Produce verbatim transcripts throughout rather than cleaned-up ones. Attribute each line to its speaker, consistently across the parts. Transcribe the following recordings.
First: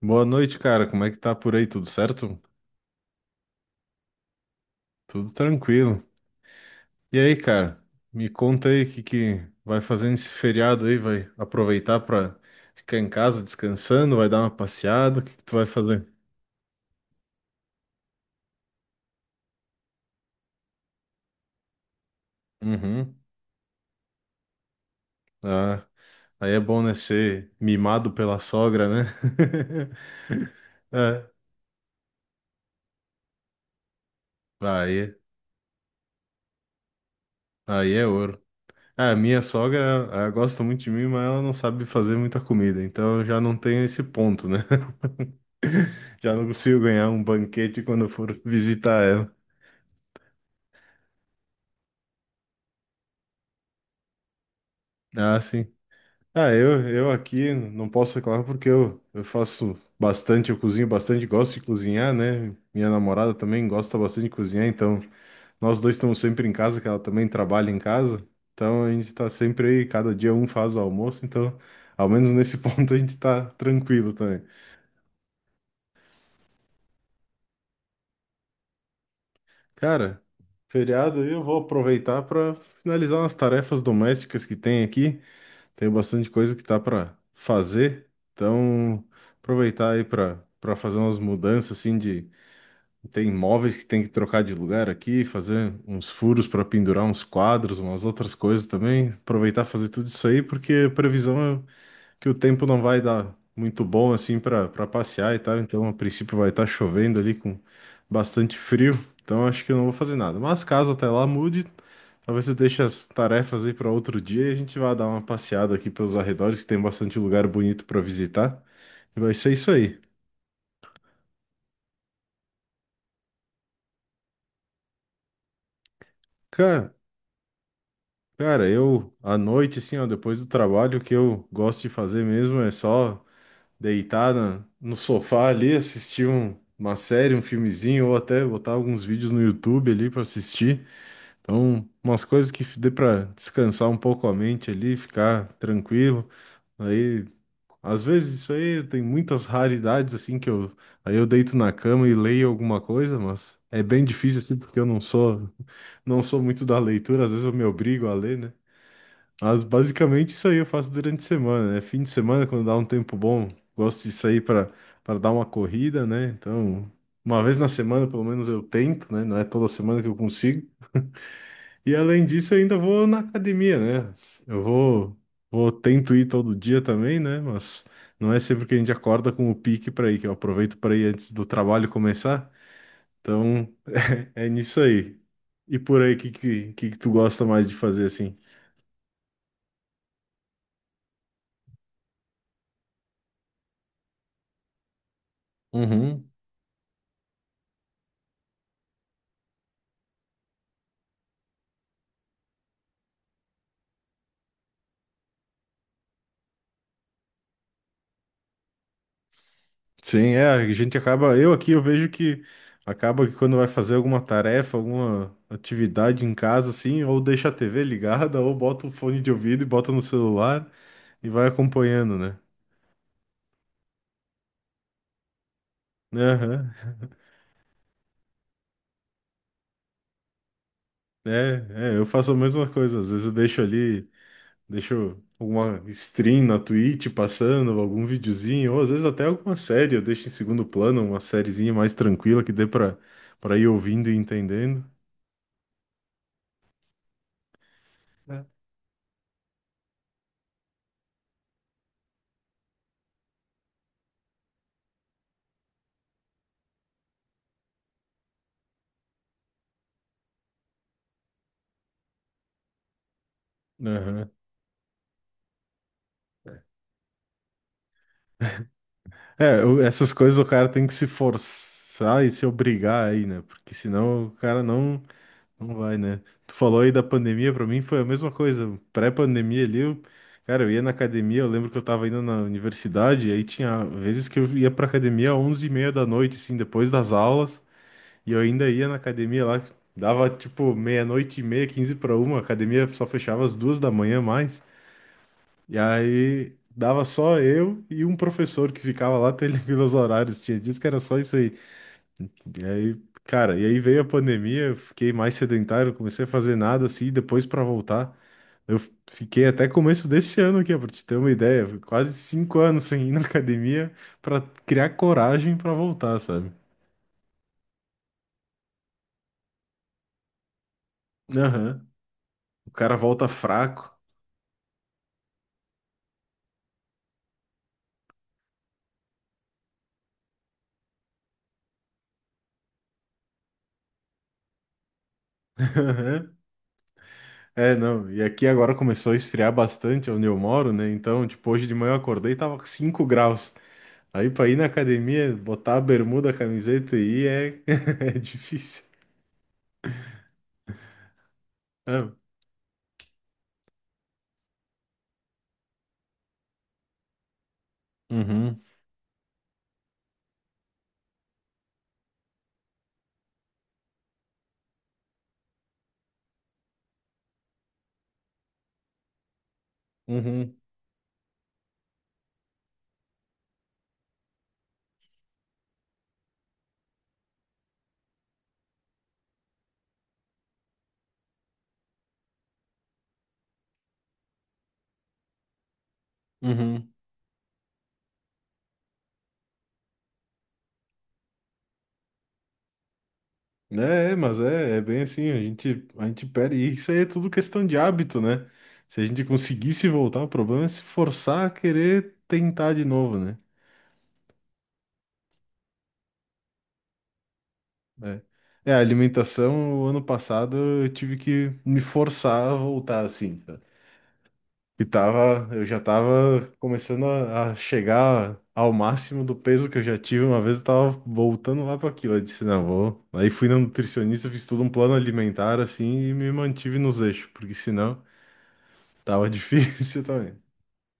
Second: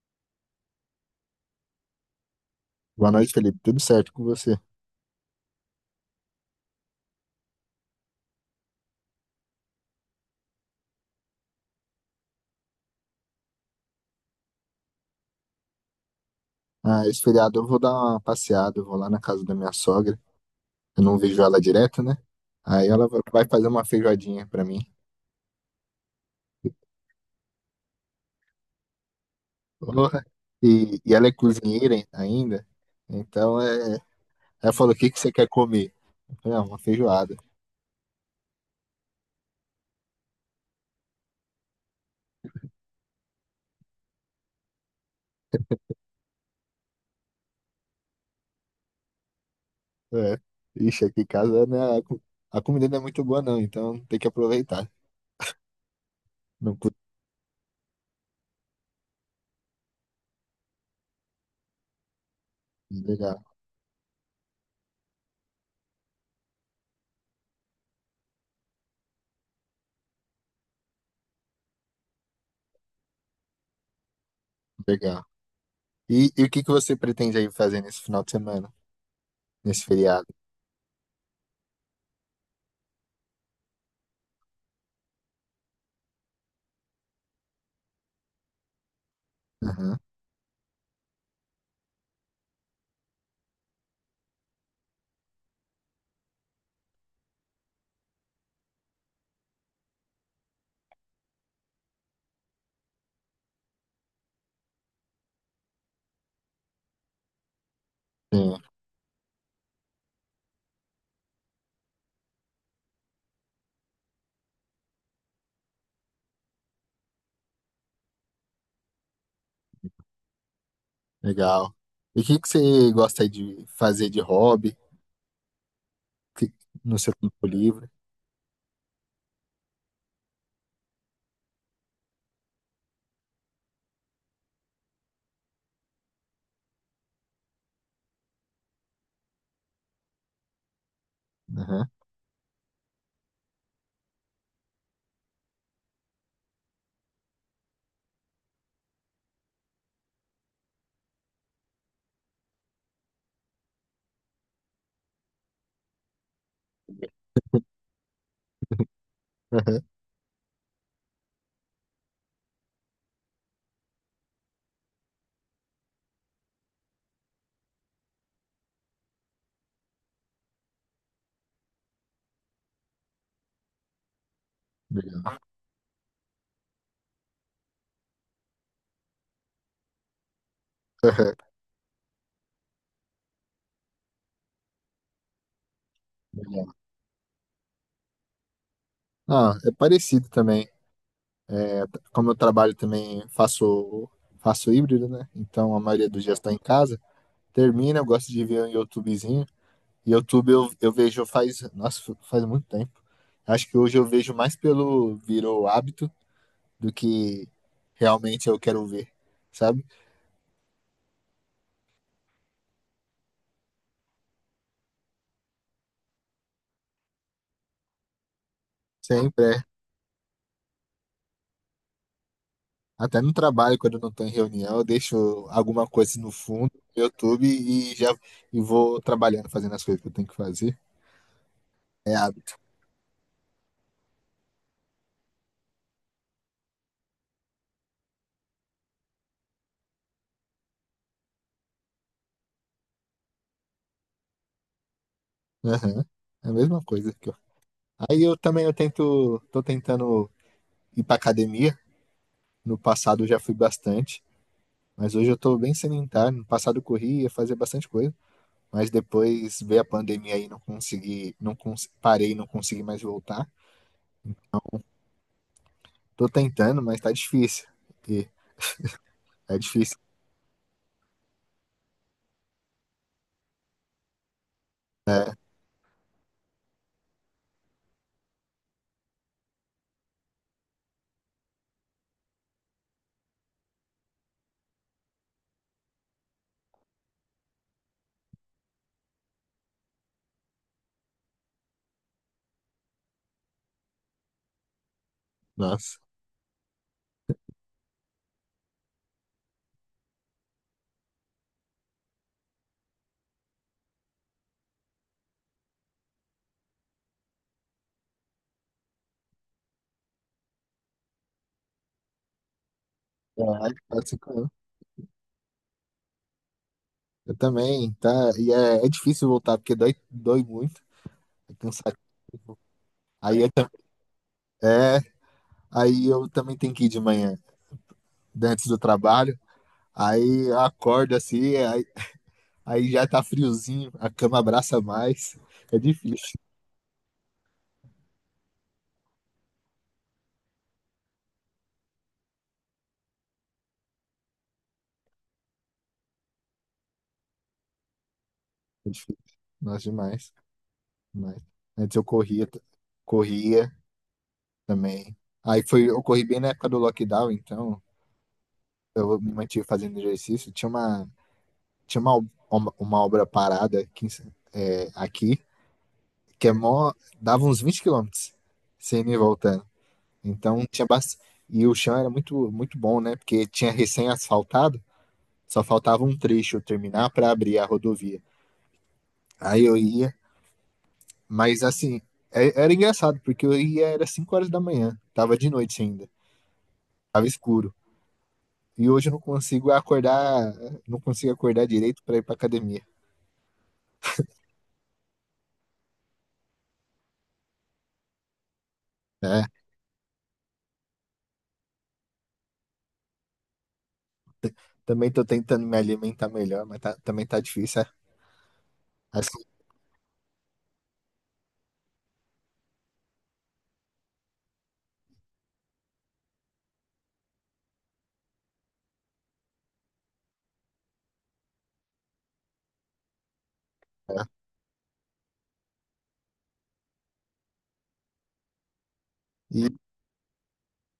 Speaker 1: Boa noite, cara. Como é que tá por aí? Tudo certo?
Speaker 2: Boa noite, Felipe. Tudo certo com você?
Speaker 1: Tudo tranquilo. E aí, cara? Me conta aí o que que vai fazer nesse feriado aí? Vai aproveitar pra ficar em casa descansando? Vai dar uma passeada? O que que tu vai fazer?
Speaker 2: Ah, esse feriado eu vou dar uma passeada, eu vou lá na casa da minha sogra. Eu não vejo ela direto, né? Aí ela
Speaker 1: Uhum.
Speaker 2: va- vai fazer uma feijoadinha pra mim.
Speaker 1: Ah, aí é bom, né? Ser mimado pela sogra, né?
Speaker 2: Porra. E, e
Speaker 1: É.
Speaker 2: ela é cozinheira ai- ainda, então é... Ela falou: o que
Speaker 1: Aí,
Speaker 2: que você quer comer? Eu falei, ah, uma feijoada.
Speaker 1: aí é ouro. Ah, minha sogra, ela gosta muito de mim, mas ela não sabe fazer muita comida, então eu já não tenho esse ponto, né? Já não consigo ganhar um banquete quando eu for visitar ela.
Speaker 2: É. Ixi, aqui em casa, né, a, co- a comida não é muito boa, não, então tem que aproveitar.
Speaker 1: Ah, sim. Ah,
Speaker 2: Não,
Speaker 1: eu,
Speaker 2: cu-
Speaker 1: eu aqui não posso reclamar porque eu, eu faço bastante, eu cozinho bastante, gosto de cozinhar, né? Minha namorada
Speaker 2: legal,
Speaker 1: também gosta bastante de cozinhar, então nós dois estamos sempre em casa, que ela também trabalha em casa. Então a gente está sempre aí, cada dia um faz o almoço, então ao menos nesse ponto a gente tá tranquilo também.
Speaker 2: legal. E, e o que que você pretende aí fazer nesse final de semana, nesse
Speaker 1: Cara,
Speaker 2: feriado?
Speaker 1: feriado aí eu vou aproveitar para finalizar umas tarefas domésticas que tem aqui. Tenho bastante coisa que tá para fazer, então aproveitar
Speaker 2: Aham.
Speaker 1: aí para para fazer umas mudanças assim. De Tem móveis que tem que trocar de lugar aqui, fazer uns furos para pendurar uns quadros, umas outras coisas também. Aproveitar e fazer tudo isso aí porque a previsão é que o tempo não vai dar muito bom assim para para passear e tal, então a princípio vai estar chovendo ali com bastante frio, então acho que eu não vou fazer nada. Mas caso até lá mude, talvez eu deixe as tarefas aí para outro dia e a gente vá dar uma passeada aqui pelos arredores, que tem bastante lugar bonito para visitar. E vai ser isso aí.
Speaker 2: Legal. E o que que você gosta aí de fazer de hobby que-
Speaker 1: Cara,
Speaker 2: no seu tempo livre?
Speaker 1: cara, eu à noite assim, ó, depois do trabalho, o que eu gosto de fazer mesmo é só deitar na- no sofá ali, assistir um- uma série, um filmezinho, ou até botar alguns vídeos no YouTube ali para assistir. Então,
Speaker 2: Aham,
Speaker 1: umas coisas que dê para descansar um pouco a mente ali, ficar tranquilo. Aí, às vezes isso aí tem muitas raridades assim que eu, aí eu deito na cama e leio alguma coisa, mas é bem difícil assim porque eu não sou não sou muito da leitura, às vezes eu me obrigo a ler, né? Mas
Speaker 2: aham.
Speaker 1: basicamente isso aí eu faço durante a semana, né? Fim de semana, quando dá um tempo bom, gosto de sair para para dar uma corrida, né? Então, uma vez na semana, pelo menos eu tento, né? Não é toda semana que eu consigo. E além disso, eu ainda vou na academia, né? Eu vou,
Speaker 2: Legal.
Speaker 1: vou tento ir todo dia também, né? Mas não é sempre que a gente acorda com o pique para ir, que eu aproveito para ir antes
Speaker 2: Aham,
Speaker 1: do trabalho começar. Então, é nisso aí. E por aí, o que,
Speaker 2: legal.
Speaker 1: que, que que tu gosta mais de fazer assim?
Speaker 2: Ah, é parecido também. É, t- como eu trabalho também, faço, faço híbrido, né? Então a maioria dos
Speaker 1: Uhum.
Speaker 2: dias está em casa. Termina, eu gosto de ver um YouTubezinho. YouTube eu, eu vejo faz, nossa, faz muito tempo. Acho que hoje eu vejo mais pelo virou hábito do que realmente eu quero ver, sabe?
Speaker 1: Sim, é, a gente acaba, eu aqui eu vejo que acaba que quando vai fazer alguma tarefa, alguma atividade em casa, assim, ou deixa a T V ligada, ou bota o fone de
Speaker 2: Sempre.
Speaker 1: ouvido e
Speaker 2: É.
Speaker 1: bota no celular e vai acompanhando, né?
Speaker 2: Até no trabalho, quando eu não estou em reunião, eu deixo alguma coisa no fundo
Speaker 1: Aham.
Speaker 2: no YouTube e já e vou trabalhando, fazendo as coisas que eu tenho que fazer.
Speaker 1: É, é, eu
Speaker 2: É
Speaker 1: faço a
Speaker 2: hábito.
Speaker 1: mesma coisa, às vezes eu deixo ali, deixo alguma stream na Twitch passando, algum videozinho, ou às vezes até alguma série, eu deixo em segundo plano, uma sériezinha mais tranquila que dê pra, pra ir ouvindo e entendendo.
Speaker 2: Aham. É a mesma coisa que eu. Aí eu também eu tento, tô tentando ir pra academia. No passado eu já fui bastante, mas hoje eu tô bem sedentário. No passado eu corria, fazia bastante coisa, mas depois veio a pandemia aí, não consegui, não cons... parei, não consegui mais voltar.
Speaker 1: Aham.
Speaker 2: Tô tentando, mas tá difícil. E é
Speaker 1: É, eu-
Speaker 2: difícil.
Speaker 1: essas coisas o cara tem que se forçar e se obrigar aí, né? Porque senão o cara não, não vai, né? Tu falou aí da pandemia, pra mim foi a mesma coisa. Pré-pandemia ali, eu, cara, eu ia na academia, eu lembro que eu tava indo na universidade, e aí tinha vezes que eu ia pra academia às onze e meia da noite, assim, depois das aulas, e eu ainda ia na academia lá, dava tipo meia-noite e meia, quinze pra uma, a academia só fechava às duas da manhã mais. E
Speaker 2: Nossa.
Speaker 1: aí dava só eu e um professor que ficava lá televindo os horários. Tinha dias que era só isso aí. E aí, cara, e aí veio a pandemia, eu fiquei mais sedentário, comecei a fazer nada assim, e depois para voltar. Eu f- fiquei até começo desse ano aqui, para te ter uma ideia, foi quase cinco anos sem ir na
Speaker 2: É,
Speaker 1: academia
Speaker 2: quase
Speaker 1: para
Speaker 2: cinco.
Speaker 1: criar coragem para voltar, sabe?
Speaker 2: Eu também, tá? E é, é difícil voltar, porque dói, dói muito, é
Speaker 1: Aham.
Speaker 2: cansativo.
Speaker 1: O cara volta
Speaker 2: Aí eu, tam-
Speaker 1: fraco.
Speaker 2: é, aí eu também tenho que ir de manhã, né, antes do trabalho. Aí eu acordo assim, aí, aí já tá friozinho, a cama abraça mais. É
Speaker 1: Aham.
Speaker 2: difícil,
Speaker 1: É, não. E aqui agora começou a esfriar bastante onde eu moro, né? Então, tipo, hoje de manhã eu acordei e tava com cinco graus. Aí pra ir na academia, botar a bermuda, a camiseta e ir é, é difícil.
Speaker 2: é difícil. Nossa, demais, demais. Antes eu
Speaker 1: É.
Speaker 2: corria, t- corria também. Aí foi, eu corri bem na época do lockdown, então
Speaker 1: Uhum,
Speaker 2: eu me mantive fazendo exercício. Tinha uma, tinha uma, ob- uma, uma obra parada aqui, em Sa- é, aqui. Que é mó. Dava uns vinte quilômetros sem ir e voltando.
Speaker 1: uhum,
Speaker 2: Então tinha bastante. E o chão era muito, muito bom, né? Porque tinha recém-asfaltado, só faltava um trecho terminar para abrir a rodovia. Aí eu ia, mas assim, é- era engraçado, porque eu ia era cinco horas da manhã, tava de noite ainda,
Speaker 1: uhum.
Speaker 2: tava escuro. E hoje eu não consigo acordar, não consigo acordar direito para ir pra academia,
Speaker 1: É, é, mas é, é bem assim, a gente, a gente perde. E isso aí é tudo questão de hábito, né? Se a gente
Speaker 2: né?
Speaker 1: conseguisse voltar, o problema é se forçar a querer tentar de novo, né?
Speaker 2: Também tô tentando me alimentar melhor, mas tá- também tá difícil. É?
Speaker 1: É, é, a
Speaker 2: Assim,
Speaker 1: alimentação, o ano passado eu tive que me forçar a voltar assim. Sabe? E tava, eu já tava começando a, a chegar ao máximo do peso que eu já tive. Uma vez eu tava voltando lá para aquilo. Eu disse, não, vou. Aí fui na
Speaker 2: é.
Speaker 1: nutricionista, fiz todo um plano alimentar assim e me mantive nos eixos, porque senão tava
Speaker 2: E,
Speaker 1: difícil também.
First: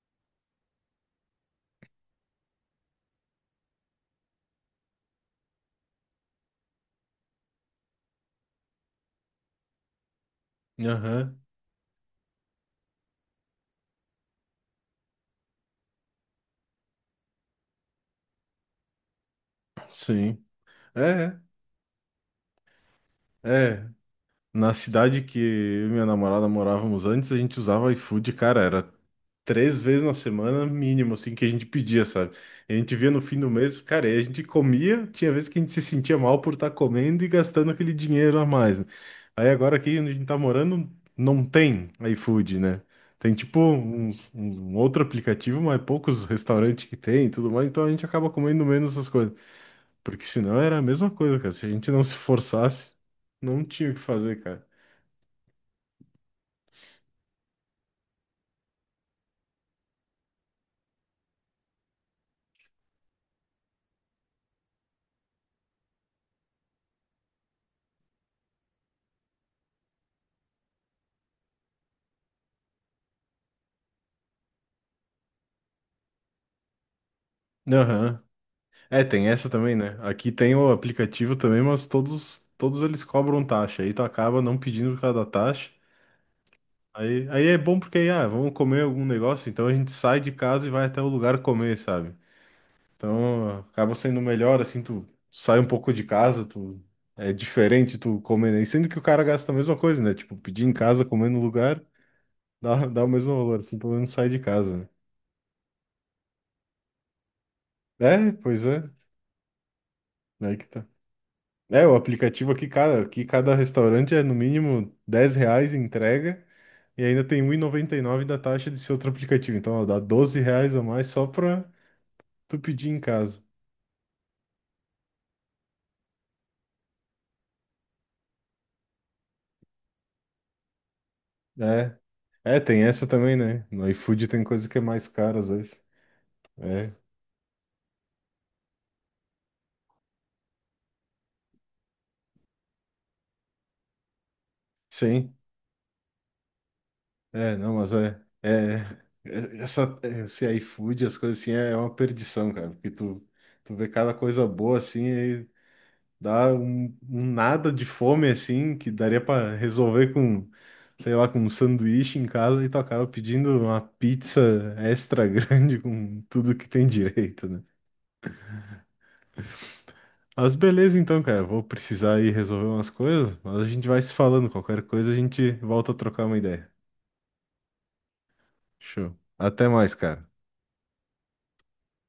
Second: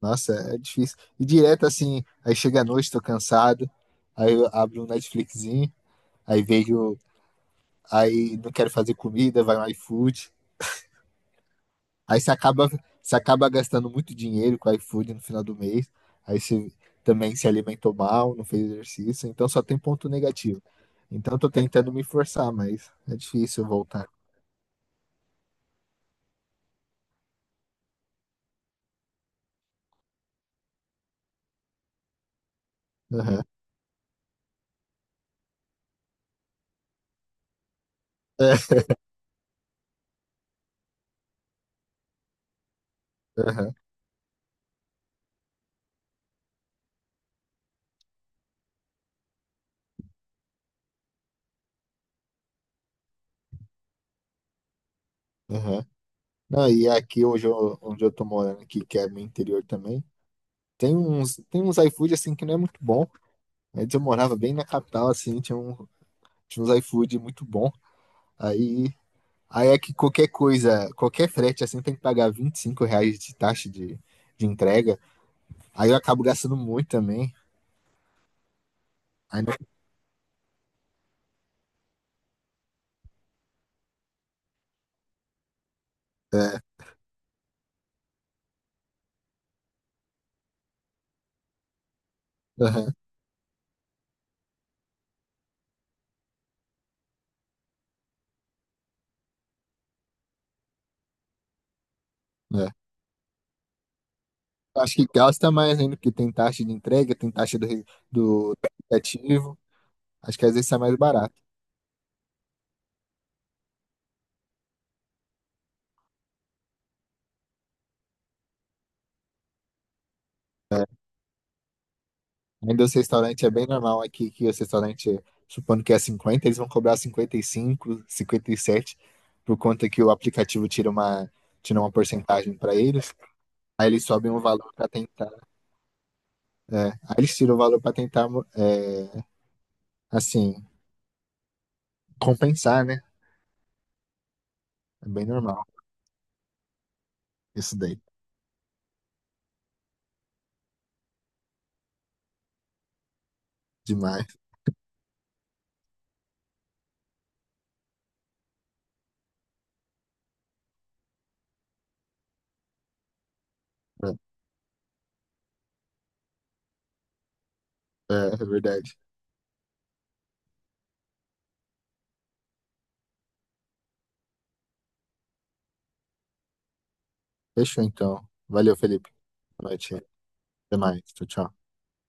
Speaker 2: nossa, é difícil. E direto assim, aí chega a noite, tô cansado, aí eu abro um Netflixzinho, aí vejo, aí não quero fazer comida, vai no iFood.
Speaker 1: Aham,
Speaker 2: Aí você acaba, Você acaba gastando muito dinheiro com o iFood no final do mês. Aí você também se alimentou mal, não fez exercício, então só tem ponto
Speaker 1: sim.
Speaker 2: negativo.
Speaker 1: É,
Speaker 2: Então eu
Speaker 1: é.
Speaker 2: tô tentando me forçar, mas é difícil
Speaker 1: É,
Speaker 2: voltar.
Speaker 1: na cidade que eu e minha namorada morávamos antes, a gente usava iFood, cara, era três vezes na semana, mínimo, assim, que a gente pedia, sabe? A gente via no fim
Speaker 2: Aham,
Speaker 1: do mês, cara, e a gente comia, tinha vezes que a gente se sentia mal por estar comendo e gastando aquele dinheiro a
Speaker 2: é,
Speaker 1: mais, né? Aí agora aqui onde a gente tá morando, não tem iFood, né? Tem tipo
Speaker 2: aham,
Speaker 1: uns- um outro aplicativo, mas poucos restaurantes que tem e tudo mais, então a gente acaba comendo menos essas coisas. Porque senão era a mesma coisa, cara. Se a gente não se forçasse, não tinha o que fazer, cara.
Speaker 2: aham. Não, e aqui hoje eu- onde eu tô morando aqui, que é meu interior também. Tem uns, tem uns iFood assim que não é muito bom. Antes eu morava bem na capital, assim, tinha, um, tinha uns iFood muito bom. Aí, aí é que qualquer coisa, qualquer frete assim tem que pagar vinte e cinco reais de taxa de, de entrega. Aí eu acabo gastando muito também.
Speaker 1: Aham. É, tem
Speaker 2: Aí
Speaker 1: essa
Speaker 2: não,
Speaker 1: também, né? Aqui tem o aplicativo também, mas todos, todos eles cobram taxa. Aí tu acaba não pedindo por causa da taxa.
Speaker 2: é,
Speaker 1: Aí, aí é bom porque aí, ah, vamos comer algum negócio, então a gente sai de casa e vai até o lugar comer, sabe?
Speaker 2: aham,
Speaker 1: Então acaba sendo melhor, assim, tu sai um pouco de casa, tu é diferente tu comer, né? E sendo que o cara gasta a mesma coisa, né? Tipo, pedir em casa, comer no lugar,
Speaker 2: é.
Speaker 1: dá, dá o mesmo valor, assim, pelo menos sai de casa,
Speaker 2: Eu
Speaker 1: né?
Speaker 2: acho que gasta mais ainda, porque tem taxa de entrega, tem taxa do, re-
Speaker 1: É,
Speaker 2: do, do
Speaker 1: pois é,
Speaker 2: aplicativo. Acho que às
Speaker 1: aí que
Speaker 2: vezes sai
Speaker 1: tá.
Speaker 2: mais barato.
Speaker 1: É, o aplicativo aqui, cara, aqui cada restaurante é no mínimo dez reais em entrega e ainda tem um e noventa e nove da taxa desse outro aplicativo. Então, ó, dá doze reais a
Speaker 2: É.
Speaker 1: mais só pra tu
Speaker 2: Ainda
Speaker 1: pedir
Speaker 2: os
Speaker 1: em casa.
Speaker 2: restaurantes é bem normal aqui, que os restaurantes, supondo que é cinquenta, eles vão cobrar cinquenta, cinquenta e cinco, cinquenta e sete, por conta que o aplicativo tira uma, tira uma
Speaker 1: É,
Speaker 2: porcentagem
Speaker 1: é,
Speaker 2: para
Speaker 1: tem essa
Speaker 2: eles.
Speaker 1: também, né? No
Speaker 2: Aí eles
Speaker 1: iFood
Speaker 2: sobem o
Speaker 1: tem coisa
Speaker 2: valor
Speaker 1: que é
Speaker 2: para
Speaker 1: mais
Speaker 2: tentar.
Speaker 1: cara às vezes.
Speaker 2: É,
Speaker 1: É,
Speaker 2: aí eles tiram o valor para tentar, é, assim, compensar, né? É bem
Speaker 1: sim.
Speaker 2: normal
Speaker 1: É, não,
Speaker 2: isso
Speaker 1: mas
Speaker 2: daí.
Speaker 1: é, é, é- essa, é, esse iFood, as coisas assim, é uma perdição, cara, porque tu, tu vê cada
Speaker 2: Demais.
Speaker 1: coisa boa assim. Dá um, um nada de fome assim, que daria pra resolver com, sei lá, com um sanduíche em casa e tu acaba pedindo uma pizza extra grande com tudo que tem direito, né?
Speaker 2: É, é é verdade.
Speaker 1: Mas beleza então, cara, vou precisar ir resolver umas coisas, mas a gente vai se falando, qualquer coisa a gente volta a trocar uma ideia.
Speaker 2: Fechou então. Valeu, Felipe.
Speaker 1: Show. Até
Speaker 2: Boa
Speaker 1: mais,
Speaker 2: noite.
Speaker 1: cara.
Speaker 2: Até mais. Tchau, tchau.